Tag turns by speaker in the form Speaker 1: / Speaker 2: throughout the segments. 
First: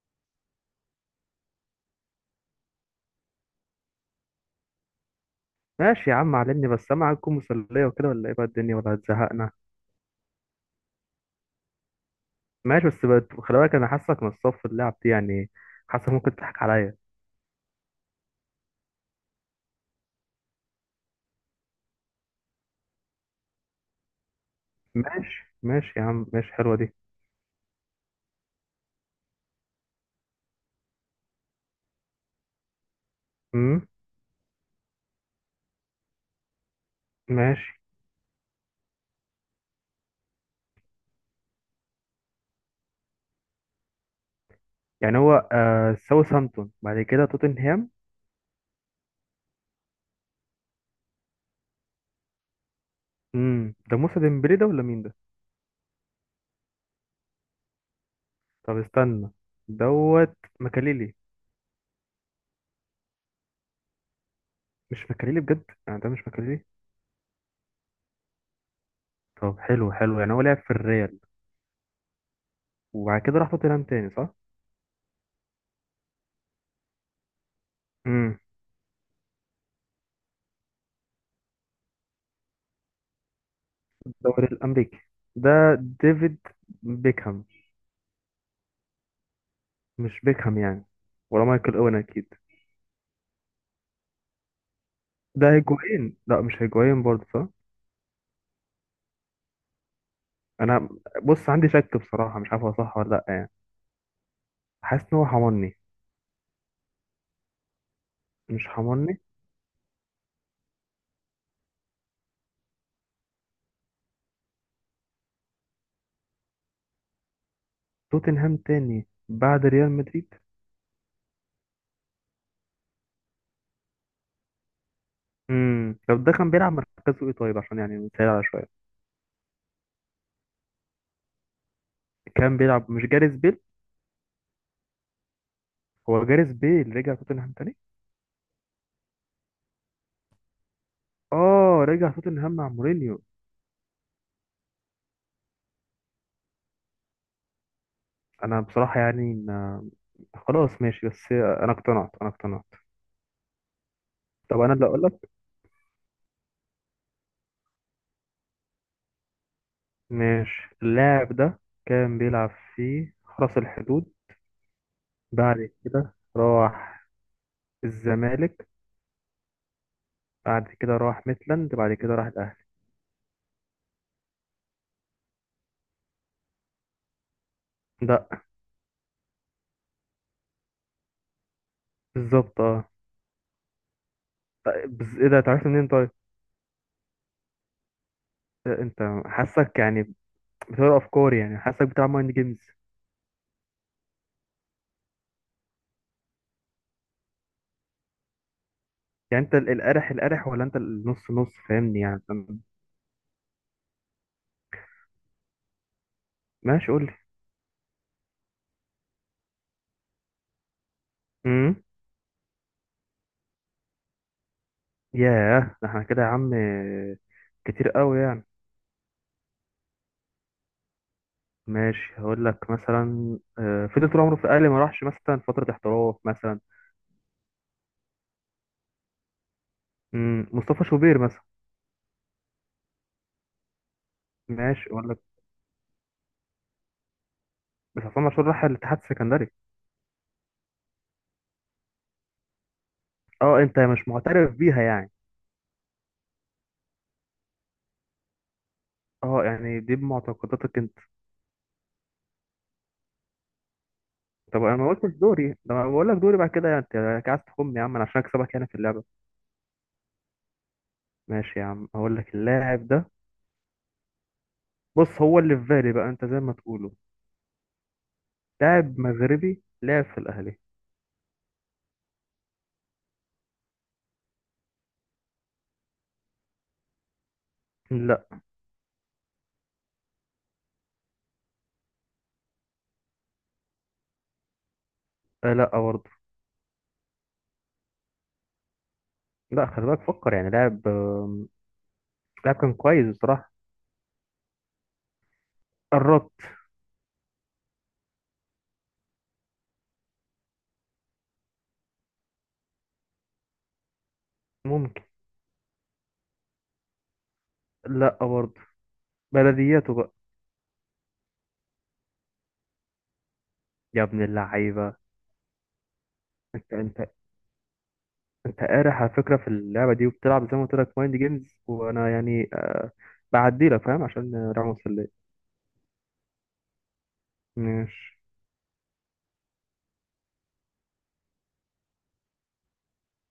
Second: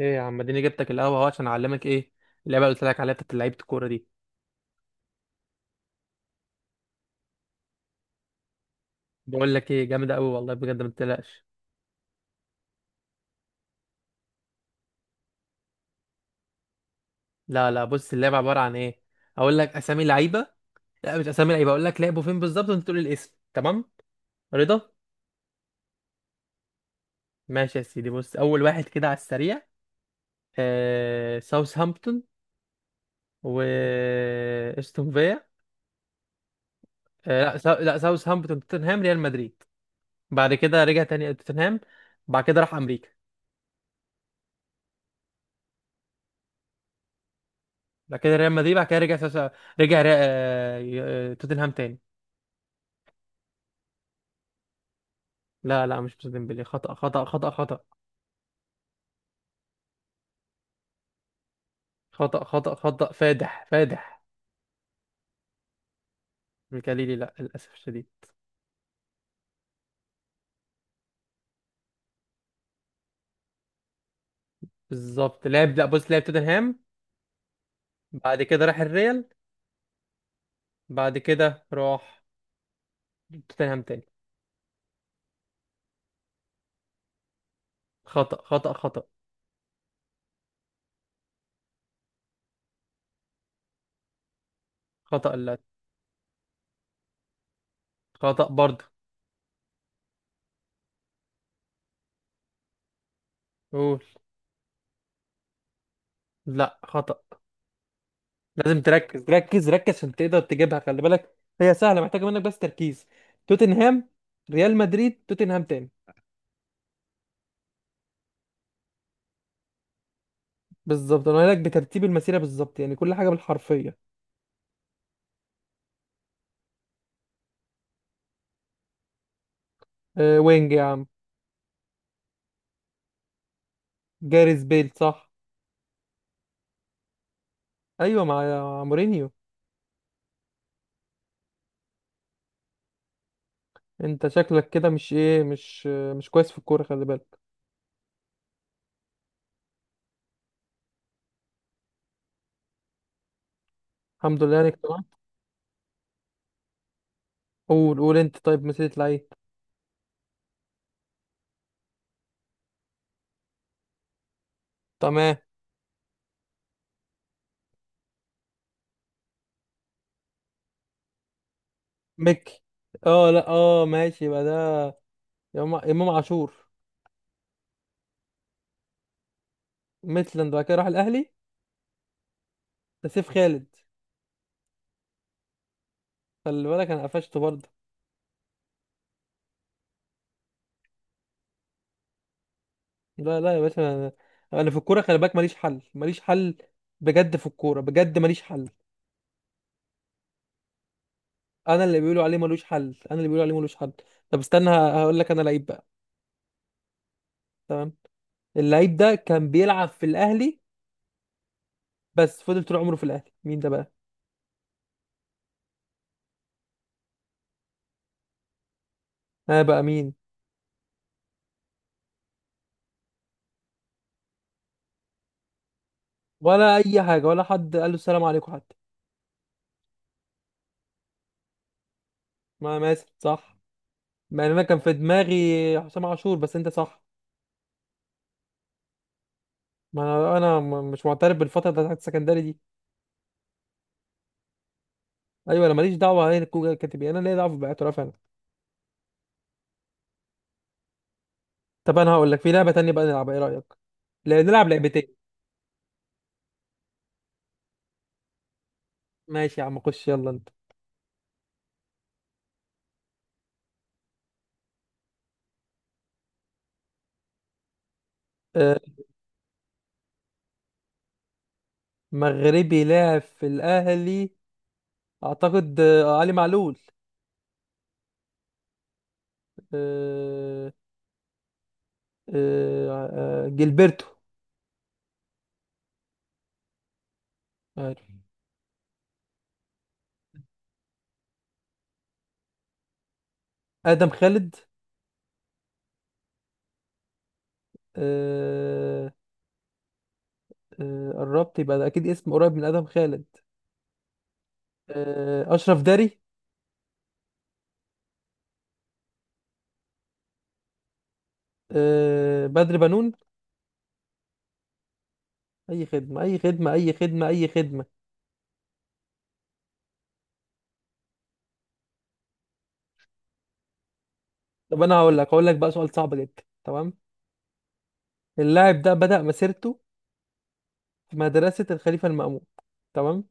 Speaker 1: ايه يا عم، اديني جبتك القهوه اهو عشان اعلمك ايه اللعبه اللي قلت لك عليها بتاعت لعيبه الكوره دي.
Speaker 2: ماشي يا عم، علمني بس. سامع، هتكون مسلية وكده ولا ايه بقى الدنيا، ولا هتزهقنا؟
Speaker 1: بقول لك ايه، جامده قوي والله بجد، ما تقلقش.
Speaker 2: ماشي، بس خلي بالك، انا حاسك من الصف اللعب دي يعني، حاسك ممكن تضحك عليا.
Speaker 1: لا، لا، بص اللعبه عباره عن ايه. اقول لك اسامي لعيبه. لا، مش اسامي لعيبه، اقول لك لعبوا فين بالظبط وانت تقول لي الاسم. تمام؟ رضا.
Speaker 2: ماشي، ماشي يا عم، ماشي. حلوة دي.
Speaker 1: ماشي يا سيدي، بص اول واحد كده على السريع. ساوثهامبتون، و
Speaker 2: امم
Speaker 1: استون فيا.
Speaker 2: ماشي.
Speaker 1: لا، ساوثهامبتون، توتنهام، ريال مدريد. بعد كده رجع تاني توتنهام. بعد كده راح امريكا.
Speaker 2: يعني هو ساوثهامبتون بعد كده توتنهام.
Speaker 1: بعد كده ريال مدريد، بعد كده توتنهام تاني.
Speaker 2: ده موسى ديمبلي ده، ولا مين ده؟
Speaker 1: لا، لا، مش مسلم ديمبلي، خطأ خطأ خطأ خطأ.
Speaker 2: طب استنى. دوت مكاليلي.
Speaker 1: خطأ خطأ خطأ فادح فادح.
Speaker 2: مش مكاليلي بجد؟ يعني ده مش مكاليلي؟
Speaker 1: ميكاليلي، لا للأسف الشديد.
Speaker 2: طب، حلو حلو. يعني هو لعب في الريال وبعد كده راح توتنهام تاني، صح؟
Speaker 1: بالظبط، لا، بص، لعب توتنهام.
Speaker 2: امم
Speaker 1: بعد كده راح الريال، بعد كده راح توتنهام تاني.
Speaker 2: الدوري الامريكي ده. ديفيد بيكهام.
Speaker 1: خطأ خطأ خطأ
Speaker 2: مش بيكهام يعني؟ ولا مايكل اوين اكيد؟
Speaker 1: خطأ.
Speaker 2: ده
Speaker 1: لا،
Speaker 2: هيجوين، لا مش هيجوين برضه، صح؟
Speaker 1: خطأ برضه.
Speaker 2: انا، بص، عندي شك بصراحه. مش عارف هو صح ولا لا يعني.
Speaker 1: قول.
Speaker 2: حاسس ان هو حمرني.
Speaker 1: لا، خطأ.
Speaker 2: مش
Speaker 1: لازم
Speaker 2: حمرني؟
Speaker 1: تركز، ركز ركز عشان تقدر تجيبها، خلي بالك هي سهلة، محتاجة منك بس تركيز. توتنهام، ريال مدريد، توتنهام تاني.
Speaker 2: توتنهام تاني بعد ريال مدريد.
Speaker 1: بالظبط، انا قايل لك بترتيب المسيرة بالظبط، يعني كل حاجة بالحرفية.
Speaker 2: طب ده كان بيلعب مركزه ايه طيب، عشان يعني نسهل على شويه.
Speaker 1: أه، وينج يا عم.
Speaker 2: كان بيلعب. مش جاريث بيل؟
Speaker 1: جاريث بيل، صح.
Speaker 2: هو جاريث بيل رجع توتنهام تاني.
Speaker 1: ايوه، مع مورينيو.
Speaker 2: اه، رجع توتنهام مع مورينيو.
Speaker 1: انت شكلك كده مش كويس في الكوره، خلي بالك.
Speaker 2: انا بصراحه يعني خلاص ماشي. بس انا اقتنعت، انا اقتنعت.
Speaker 1: الحمد لله
Speaker 2: طب انا
Speaker 1: انك
Speaker 2: اللي اقول
Speaker 1: تمام.
Speaker 2: لك.
Speaker 1: قول قول انت. طيب، مسيرة لعيب.
Speaker 2: ماشي. اللاعب ده كان بيلعب في حرس الحدود.
Speaker 1: تمام.
Speaker 2: بعد كده راح الزمالك، بعد كده راح ميتلاند، بعد كده راح الأهلي.
Speaker 1: ميكي. اه، لا، اه، ماشي، يبقى ده إمام عاشور.
Speaker 2: لا.
Speaker 1: ميتلاند، بعد كده راح الاهلي.
Speaker 2: بالظبط اه.
Speaker 1: ده سيف خالد.
Speaker 2: طيب، بس ايه ده، اتعرفت منين طيب؟
Speaker 1: خلي بالك، انا قفشته برضه.
Speaker 2: إيه، انت حاسك يعني بتقرا افكاري، يعني حاسك بتلعب مايند جيمز.
Speaker 1: لا، لا يا باشا، انا في الكوره خلي بالك، ماليش حل، ماليش حل. بجد، في الكوره بجد، ماليش حل.
Speaker 2: يعني انت القرح القرح، ولا انت النص نص،
Speaker 1: انا اللي
Speaker 2: فاهمني يعني؟
Speaker 1: بيقولوا عليه ملوش حل، انا اللي بيقولوا عليه ملوش حل. طب استنى، هقول لك انا لعيب بقى.
Speaker 2: ماشي، قول لي.
Speaker 1: تمام. اللعيب ده كان بيلعب في الاهلي،
Speaker 2: امم
Speaker 1: بس فضل طول عمره في الاهلي، مين ده بقى؟
Speaker 2: ياه. ده احنا كده يا عم، كتير قوي يعني.
Speaker 1: انا بقى مين؟
Speaker 2: ماشي، هقول لك مثلا فضل طول عمره في الاهلي، ما راحش مثلا فتره احتراف مثلا.
Speaker 1: ولا اي حاجه، ولا حد قال له السلام عليكم حتى.
Speaker 2: مصطفى شوبير مثلا.
Speaker 1: ما ماسك صح. مع ان انا كان
Speaker 2: ماشي،
Speaker 1: في
Speaker 2: اقول لك.
Speaker 1: دماغي حسام عاشور، بس انت صح.
Speaker 2: بس عصام عاشور راح الاتحاد السكندري.
Speaker 1: ما انا مش معترف بالفتره بتاعت السكندري دي.
Speaker 2: اه، انت مش معترف بيها يعني.
Speaker 1: ايوه، انا ماليش دعوه، هي الكوره كاتب إيه، انا ليا دعوه باعتراف انا.
Speaker 2: اه يعني دي بمعتقداتك انت.
Speaker 1: طب انا هقول لك، في لعبه تانية بقى نلعبها، ايه رايك؟
Speaker 2: طب
Speaker 1: نلعب
Speaker 2: انا ما قلتش
Speaker 1: لعبتين.
Speaker 2: دوري ده، انا بقول لك دوري بعد كده. يعني انت يعني عايز تخم يا عم انا، عشان اكسبك هنا في اللعبه؟
Speaker 1: ماشي يا عم، خش يلا انت.
Speaker 2: ماشي يا عم، هقول لك. اللاعب ده، بص، هو اللي في بالي بقى، انت زي ما تقوله.
Speaker 1: آه،
Speaker 2: لاعب مغربي لعب في الاهلي.
Speaker 1: مغربي لاعب في الاهلي. اعتقد علي معلول.
Speaker 2: لا.
Speaker 1: آه، جilberto.
Speaker 2: لا برضه.
Speaker 1: عارف؟
Speaker 2: لا، خلي بالك، فكر. يعني لاعب كان كويس بصراحه.
Speaker 1: ادم خالد.
Speaker 2: قربت.
Speaker 1: آه، قربت، يبقى ده اكيد اسم قريب من ادم خالد.
Speaker 2: ممكن.
Speaker 1: اشرف داري.
Speaker 2: لا برضه. بلدياته بقى.
Speaker 1: بدر بنون.
Speaker 2: يا ابن اللعيبه،
Speaker 1: اي خدمه، اي خدمه،
Speaker 2: انت
Speaker 1: اي
Speaker 2: انت
Speaker 1: خدمه، اي خدمه.
Speaker 2: انت قارح على فكره في اللعبه دي، وبتلعب زي ما قلت لك مايند جيمز. وانا يعني بعدي لك، فاهم؟ عشان راح
Speaker 1: طب انا هقول لك
Speaker 2: مسلية.
Speaker 1: هقول لك بقى سؤال صعب جدا. تمام.
Speaker 2: ماشي.
Speaker 1: اللاعب ده بدأ مسيرته في مدرسه الخليفه المأمون. تمام.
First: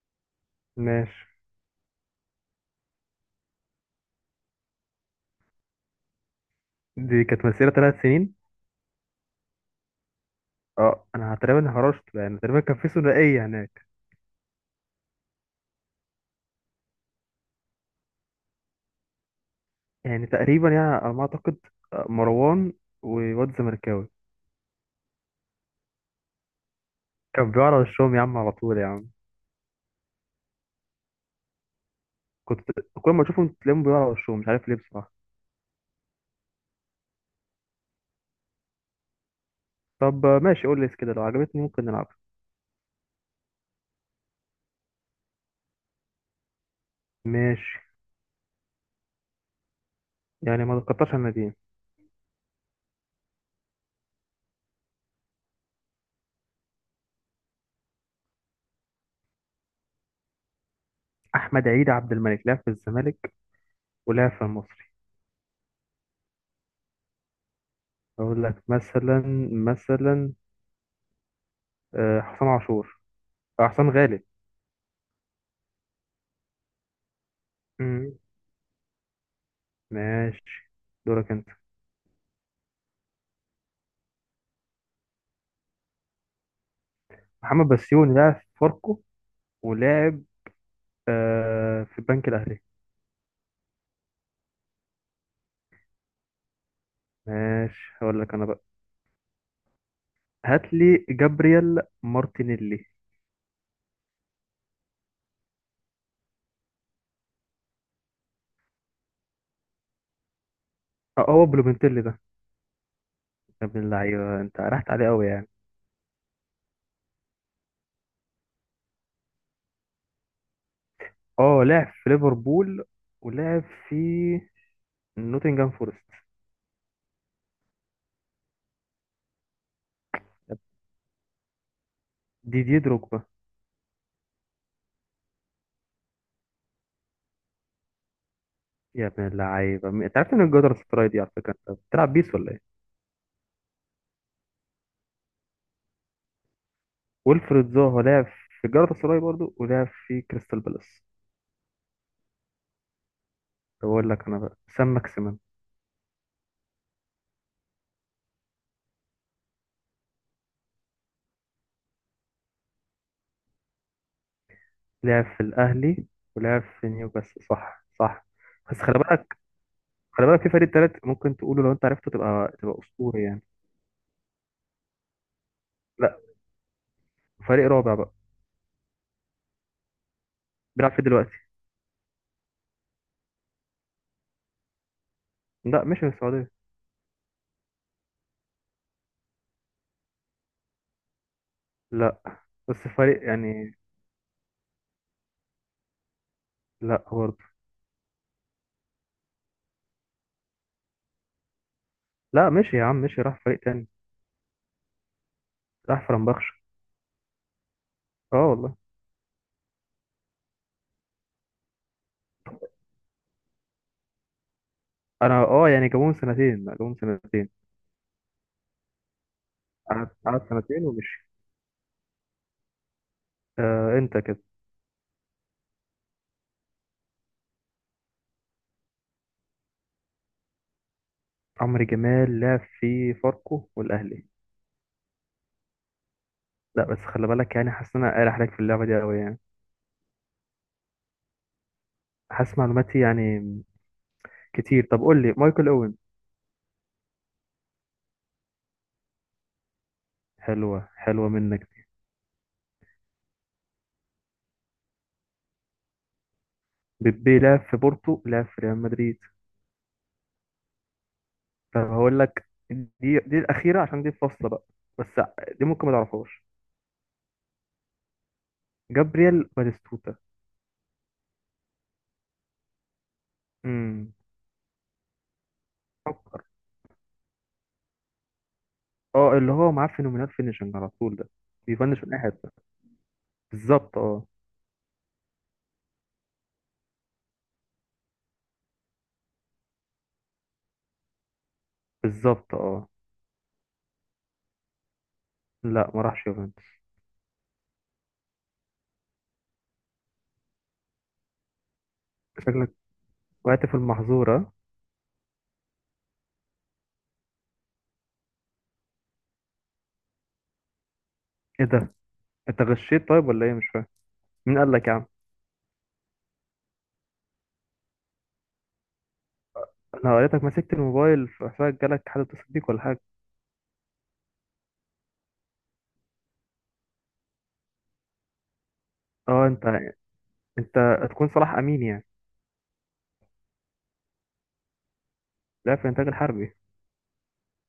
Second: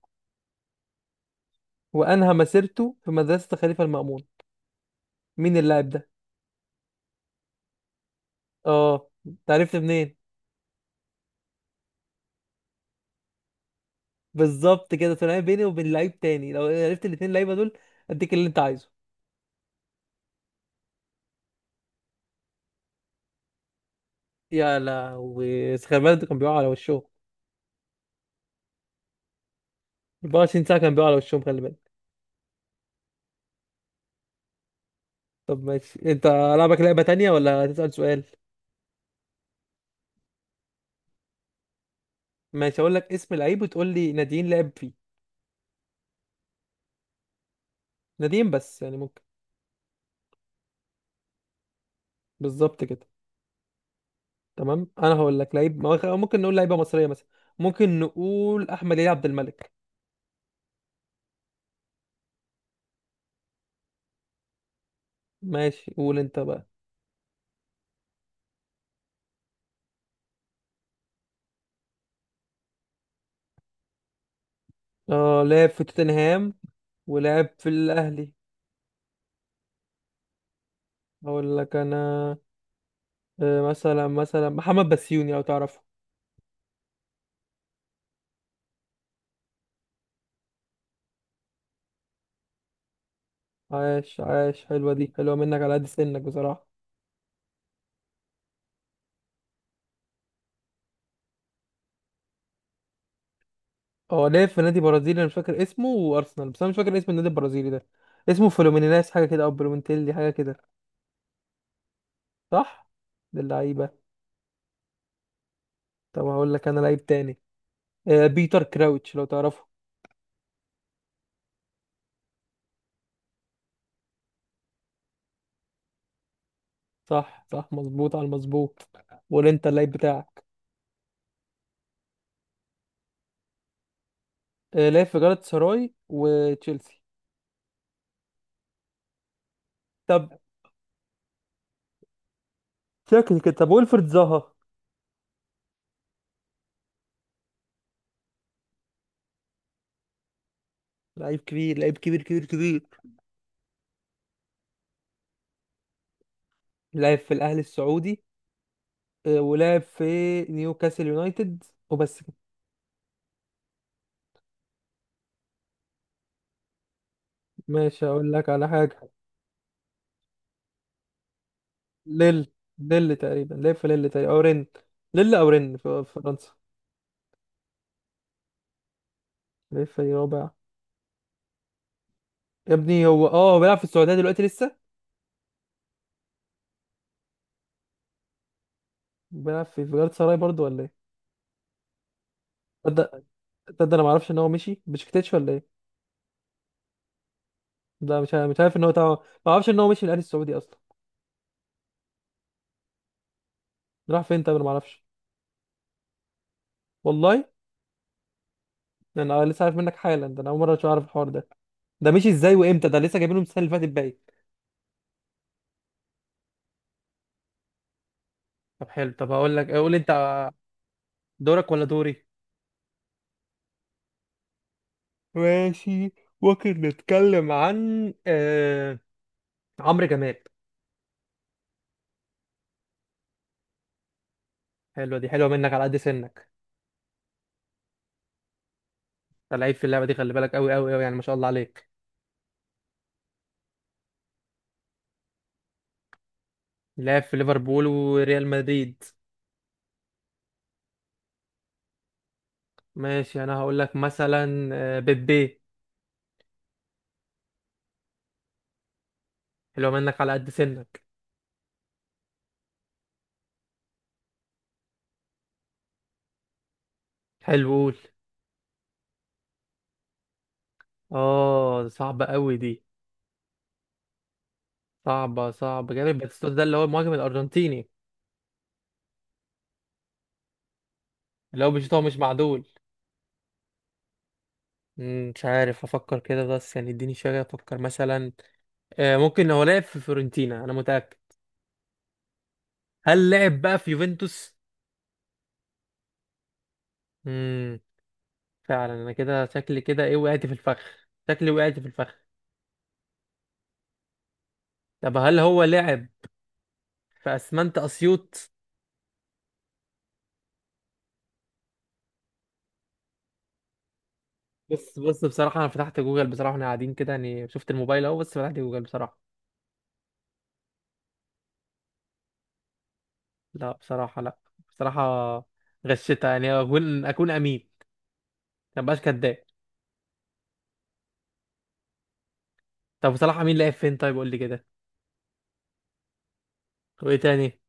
Speaker 2: ماشي.
Speaker 1: وانهى مسيرته في مدرسه الخليفه المأمون، مين اللاعب ده؟
Speaker 2: دي كانت مسيره 3 سنين.
Speaker 1: اه، انت عرفت منين؟
Speaker 2: اه، انا تقريبا هرشت يعني، تقريبا كان في ثنائيه هناك.
Speaker 1: بالظبط كده، تلاقي بيني وبين لعيب تاني، لو عرفت الاتنين لعيبه دول اديك اللي انت عايزه.
Speaker 2: يعني تقريبا يعني على ما اعتقد. مروان وواد زمركاوي.
Speaker 1: يا لهوي، خلي بالك ده كان بيقع على وشه.
Speaker 2: كان بيقع على وشهم يا عم، على طول يا عم.
Speaker 1: 24 ساعة كان بيقع على وشهم، خلي بالك.
Speaker 2: كنت. كل ما اشوفهم تلاقيهم بيقع على وشهم، مش عارف ليه بصراحه.
Speaker 1: طب ماشي، انت لعبك لعبة تانية ولا هتسأل سؤال؟
Speaker 2: طب ماشي، قول لي كده لو عجبتني ممكن نلعب.
Speaker 1: ماشي، هقول لك اسم لعيب وتقول لي ناديين لعب فيه.
Speaker 2: ماشي.
Speaker 1: ناديين بس يعني، ممكن؟
Speaker 2: يعني ما تقطعش الناديين.
Speaker 1: بالظبط كده. تمام، انا هقول لك لعيب ما هو- خ- ممكن نقول لعيبة مصرية مثلا. ممكن نقول احمد علي عبد الملك.
Speaker 2: احمد عيد عبد الملك لعب في الزمالك ولعب في المصري.
Speaker 1: ماشي، قول انت بقى.
Speaker 2: اقول لك مثلا حسام عاشور. حسام غالب.
Speaker 1: اه، لعب في توتنهام ولعب في
Speaker 2: مم.
Speaker 1: الاهلي.
Speaker 2: ماشي، دورك انت.
Speaker 1: هقول لك انا. مثلا محمد بسيوني لو تعرفه.
Speaker 2: محمد بسيوني لعب في فاركو، ولعب في البنك الاهلي.
Speaker 1: عاش عاش، حلوة دي، حلوة منك على قد سنك بصراحة.
Speaker 2: ماشي، هقول لك انا بقى. هات لي جابرييل مارتينيلي.
Speaker 1: هو لعب في نادي برازيلي انا مش فاكر اسمه، وارسنال، بس انا مش فاكر اسم النادي البرازيلي ده. اسمه فلومينيناس حاجة كده، او بلومنتيلي حاجة كده.
Speaker 2: اه، هو بلومنتيلي ده.
Speaker 1: صح. ده
Speaker 2: يا ابن
Speaker 1: اللعيبة.
Speaker 2: اللعيبه، انت رحت عليه قوي يعني.
Speaker 1: طب هقول لك انا لعيب تاني. بيتر كراوتش لو تعرفه.
Speaker 2: اه، لعب في ليفربول ولعب في نوتنجهام فورست.
Speaker 1: صح صح، مظبوط على المظبوط. ولا انت اللعيب بتاعك؟
Speaker 2: ديدي دروجبا.
Speaker 1: لعب في جالاتا سراي وتشيلسي.
Speaker 2: يا ابن اللعيبه، انت
Speaker 1: طب،
Speaker 2: عارف ان الجدر السراي دي على فكره، انت بتلعب بيس ولا ايه؟
Speaker 1: شكل كده. طب ويلفرد زها.
Speaker 2: ويلفريد زاها لعب في الجدر السراي برضو، ولعب في كريستال بالاس.
Speaker 1: لعيب كبير، لعيب كبير كبير كبير.
Speaker 2: طب اقول لك انا بقى، سام ماكسيمان.
Speaker 1: لعب في الاهلي السعودي، ولعب في نيوكاسل يونايتد، وبس.
Speaker 2: لعب في الاهلي، ولعب في نيوكاسل، صح،
Speaker 1: ماشي،
Speaker 2: صح.
Speaker 1: اقول لك على
Speaker 2: بس خلي
Speaker 1: حاجه.
Speaker 2: بالك، خلي بالك، في فريق تالت ممكن تقوله، لو انت عرفته
Speaker 1: ليل
Speaker 2: تبقى
Speaker 1: ليل
Speaker 2: اسطوري يعني.
Speaker 1: تقريبا، ليل، في ليل تقريبا او رن. ليل او رن في في
Speaker 2: لا،
Speaker 1: فرنسا.
Speaker 2: فريق رابع بقى.
Speaker 1: ليل في رابع.
Speaker 2: بيلعب فيه دلوقتي.
Speaker 1: يا ابني، هو بيلعب في السعوديه دلوقتي لسه.
Speaker 2: لا، مشي من السعوديه.
Speaker 1: بيلعب في جالاتا سراي برضه ولا ايه؟
Speaker 2: لا، بس
Speaker 1: تصدق
Speaker 2: فريق يعني.
Speaker 1: تصدق انا ما اعرفش ان هو مشي بشكتيتش ولا ايه.
Speaker 2: لا برضه.
Speaker 1: لا، مش عارف ان هو. ما اعرفش ان هو مشي من الاهلي السعودي اصلا.
Speaker 2: لا، مشي يا عم، مشي راح فريق تاني.
Speaker 1: راح فين؟ طب انا ما اعرفش.
Speaker 2: راح فرنبخش.
Speaker 1: والله.
Speaker 2: اه والله.
Speaker 1: يعني انا لسه عارف منك حالا ده، انا اول مره اعرف الحوار ده. ده مشي ازاي وامتى؟ ده لسه جايبينه من السنه اللي فاتت باين.
Speaker 2: انا اه يعني جابوهم سنتين. لا، جابوهم سنتين.
Speaker 1: طب حلو. طب هقول لك، قول
Speaker 2: قعد
Speaker 1: انت.
Speaker 2: قعد سنتين ومشي.
Speaker 1: دورك ولا دوري؟
Speaker 2: انت كده.
Speaker 1: ماشي، ممكن نتكلم عن عمرو جمال.
Speaker 2: عمرو جمال لعب في فاركو والاهلي.
Speaker 1: حلوه دي، حلوه منك على قد سنك.
Speaker 2: لا بس خلي بالك، يعني حاسس ان انا قارح عليك في اللعبه دي قوي يعني.
Speaker 1: انت لعيب في اللعبه دي، خلي بالك قوي قوي قوي يعني، ما شاء الله عليك.
Speaker 2: حاسس معلوماتي يعني كتير. طب قول لي، مايكل اوين.
Speaker 1: لعب في ليفربول وريال مدريد.
Speaker 2: حلوه حلوه منك.
Speaker 1: ماشي، انا هقول لك مثلا بيبي.
Speaker 2: بيبي لعب في بورتو، لعب في ريال مدريد.
Speaker 1: حلوه منك على قد سنك.
Speaker 2: طب هقول لك، دي الاخيره، عشان دي الفاصله بقى. بس دي ممكن ما تعرفهاش.
Speaker 1: حلو، قول.
Speaker 2: جابرييل باتيستوتا.
Speaker 1: اه، صعبه قوي دي.
Speaker 2: امم
Speaker 1: صعبه صعبه جامد، باتيستوتا ده اللي هو المهاجم الارجنتيني.
Speaker 2: اه، اللي هو معاه فينومينال فينيشنج على طول ده.
Speaker 1: اللي هو بيشوط، هو
Speaker 2: بيفنش من
Speaker 1: مش
Speaker 2: اي حته.
Speaker 1: معدول.
Speaker 2: بالظبط اه.
Speaker 1: مش عارف، افكر كده بس، يعني اديني شويه افكر مثلا. ممكن هو لعب في فيورنتينا، انا متاكد.
Speaker 2: بالظبط اه.
Speaker 1: هل لعب بقى في يوفنتوس؟
Speaker 2: لا، ما راحش يوفنتوس.
Speaker 1: امم فعلا، انا كده شكلي كده ايه، وقعت في الفخ. شكلي وقعت في الفخ.
Speaker 2: شكلك وقعت في المحظورة.
Speaker 1: طب هل هو لعب في اسمنت اسيوط؟
Speaker 2: ايه ده؟ انت غشيت طيب ولا ايه؟ مش فاهم. مين قال لك يا
Speaker 1: بص
Speaker 2: عم؟
Speaker 1: بص، بصراحة انا فتحت جوجل بصراحة، احنا قاعدين كده يعني، شفت الموبايل اهو، بس فتحت جوجل بصراحة.
Speaker 2: انا قريتك مسكت الموبايل، في حسابك جالك حد اتصل بيك ولا حاجة؟
Speaker 1: لا بصراحة، لا. بصراحة غشيتها، يعني اكون امين، ما بقاش كداب.
Speaker 2: اه، انت هتكون صلاح امين يعني.
Speaker 1: طب بصراحة، مين لعب فين؟ طيب قول لي كده.
Speaker 2: لا، في الانتاج الحربي.
Speaker 1: وايه تاني؟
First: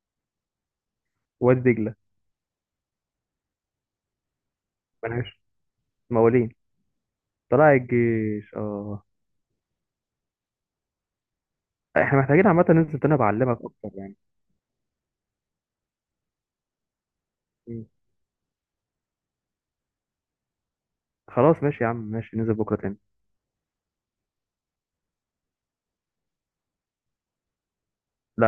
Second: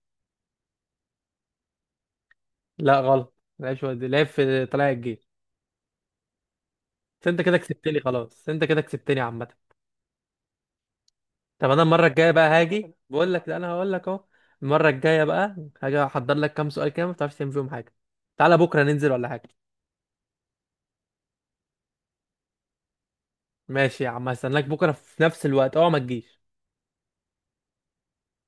Speaker 2: وادي دجلة.
Speaker 1: لا، غلط، ما لعبش وادي، لعب في طلائع الجيش.
Speaker 2: ملهاش موالين.
Speaker 1: بس انت كده
Speaker 2: طلع
Speaker 1: كسبتني، خلاص
Speaker 2: الجيش
Speaker 1: انت كده
Speaker 2: اه.
Speaker 1: كسبتني عامة. طب انا المره
Speaker 2: احنا
Speaker 1: الجايه
Speaker 2: محتاجين
Speaker 1: بقى
Speaker 2: عامة
Speaker 1: هاجي
Speaker 2: ننزل تاني
Speaker 1: بقول لك، لا
Speaker 2: بعلمك
Speaker 1: انا
Speaker 2: اكتر
Speaker 1: هقول لك
Speaker 2: يعني.
Speaker 1: اهو. المره الجايه بقى هاجي احضر لك كام سؤال كده، ما بتعرفش تعمل فيهم
Speaker 2: مم.
Speaker 1: حاجه. تعالى بكره ننزل ولا حاجه؟
Speaker 2: خلاص، ماشي يا عم، ماشي ننزل بكرة تاني.
Speaker 1: ماشي يا عم، هستناك بكره في نفس الوقت، اوعى ما تجيش.
Speaker 2: لا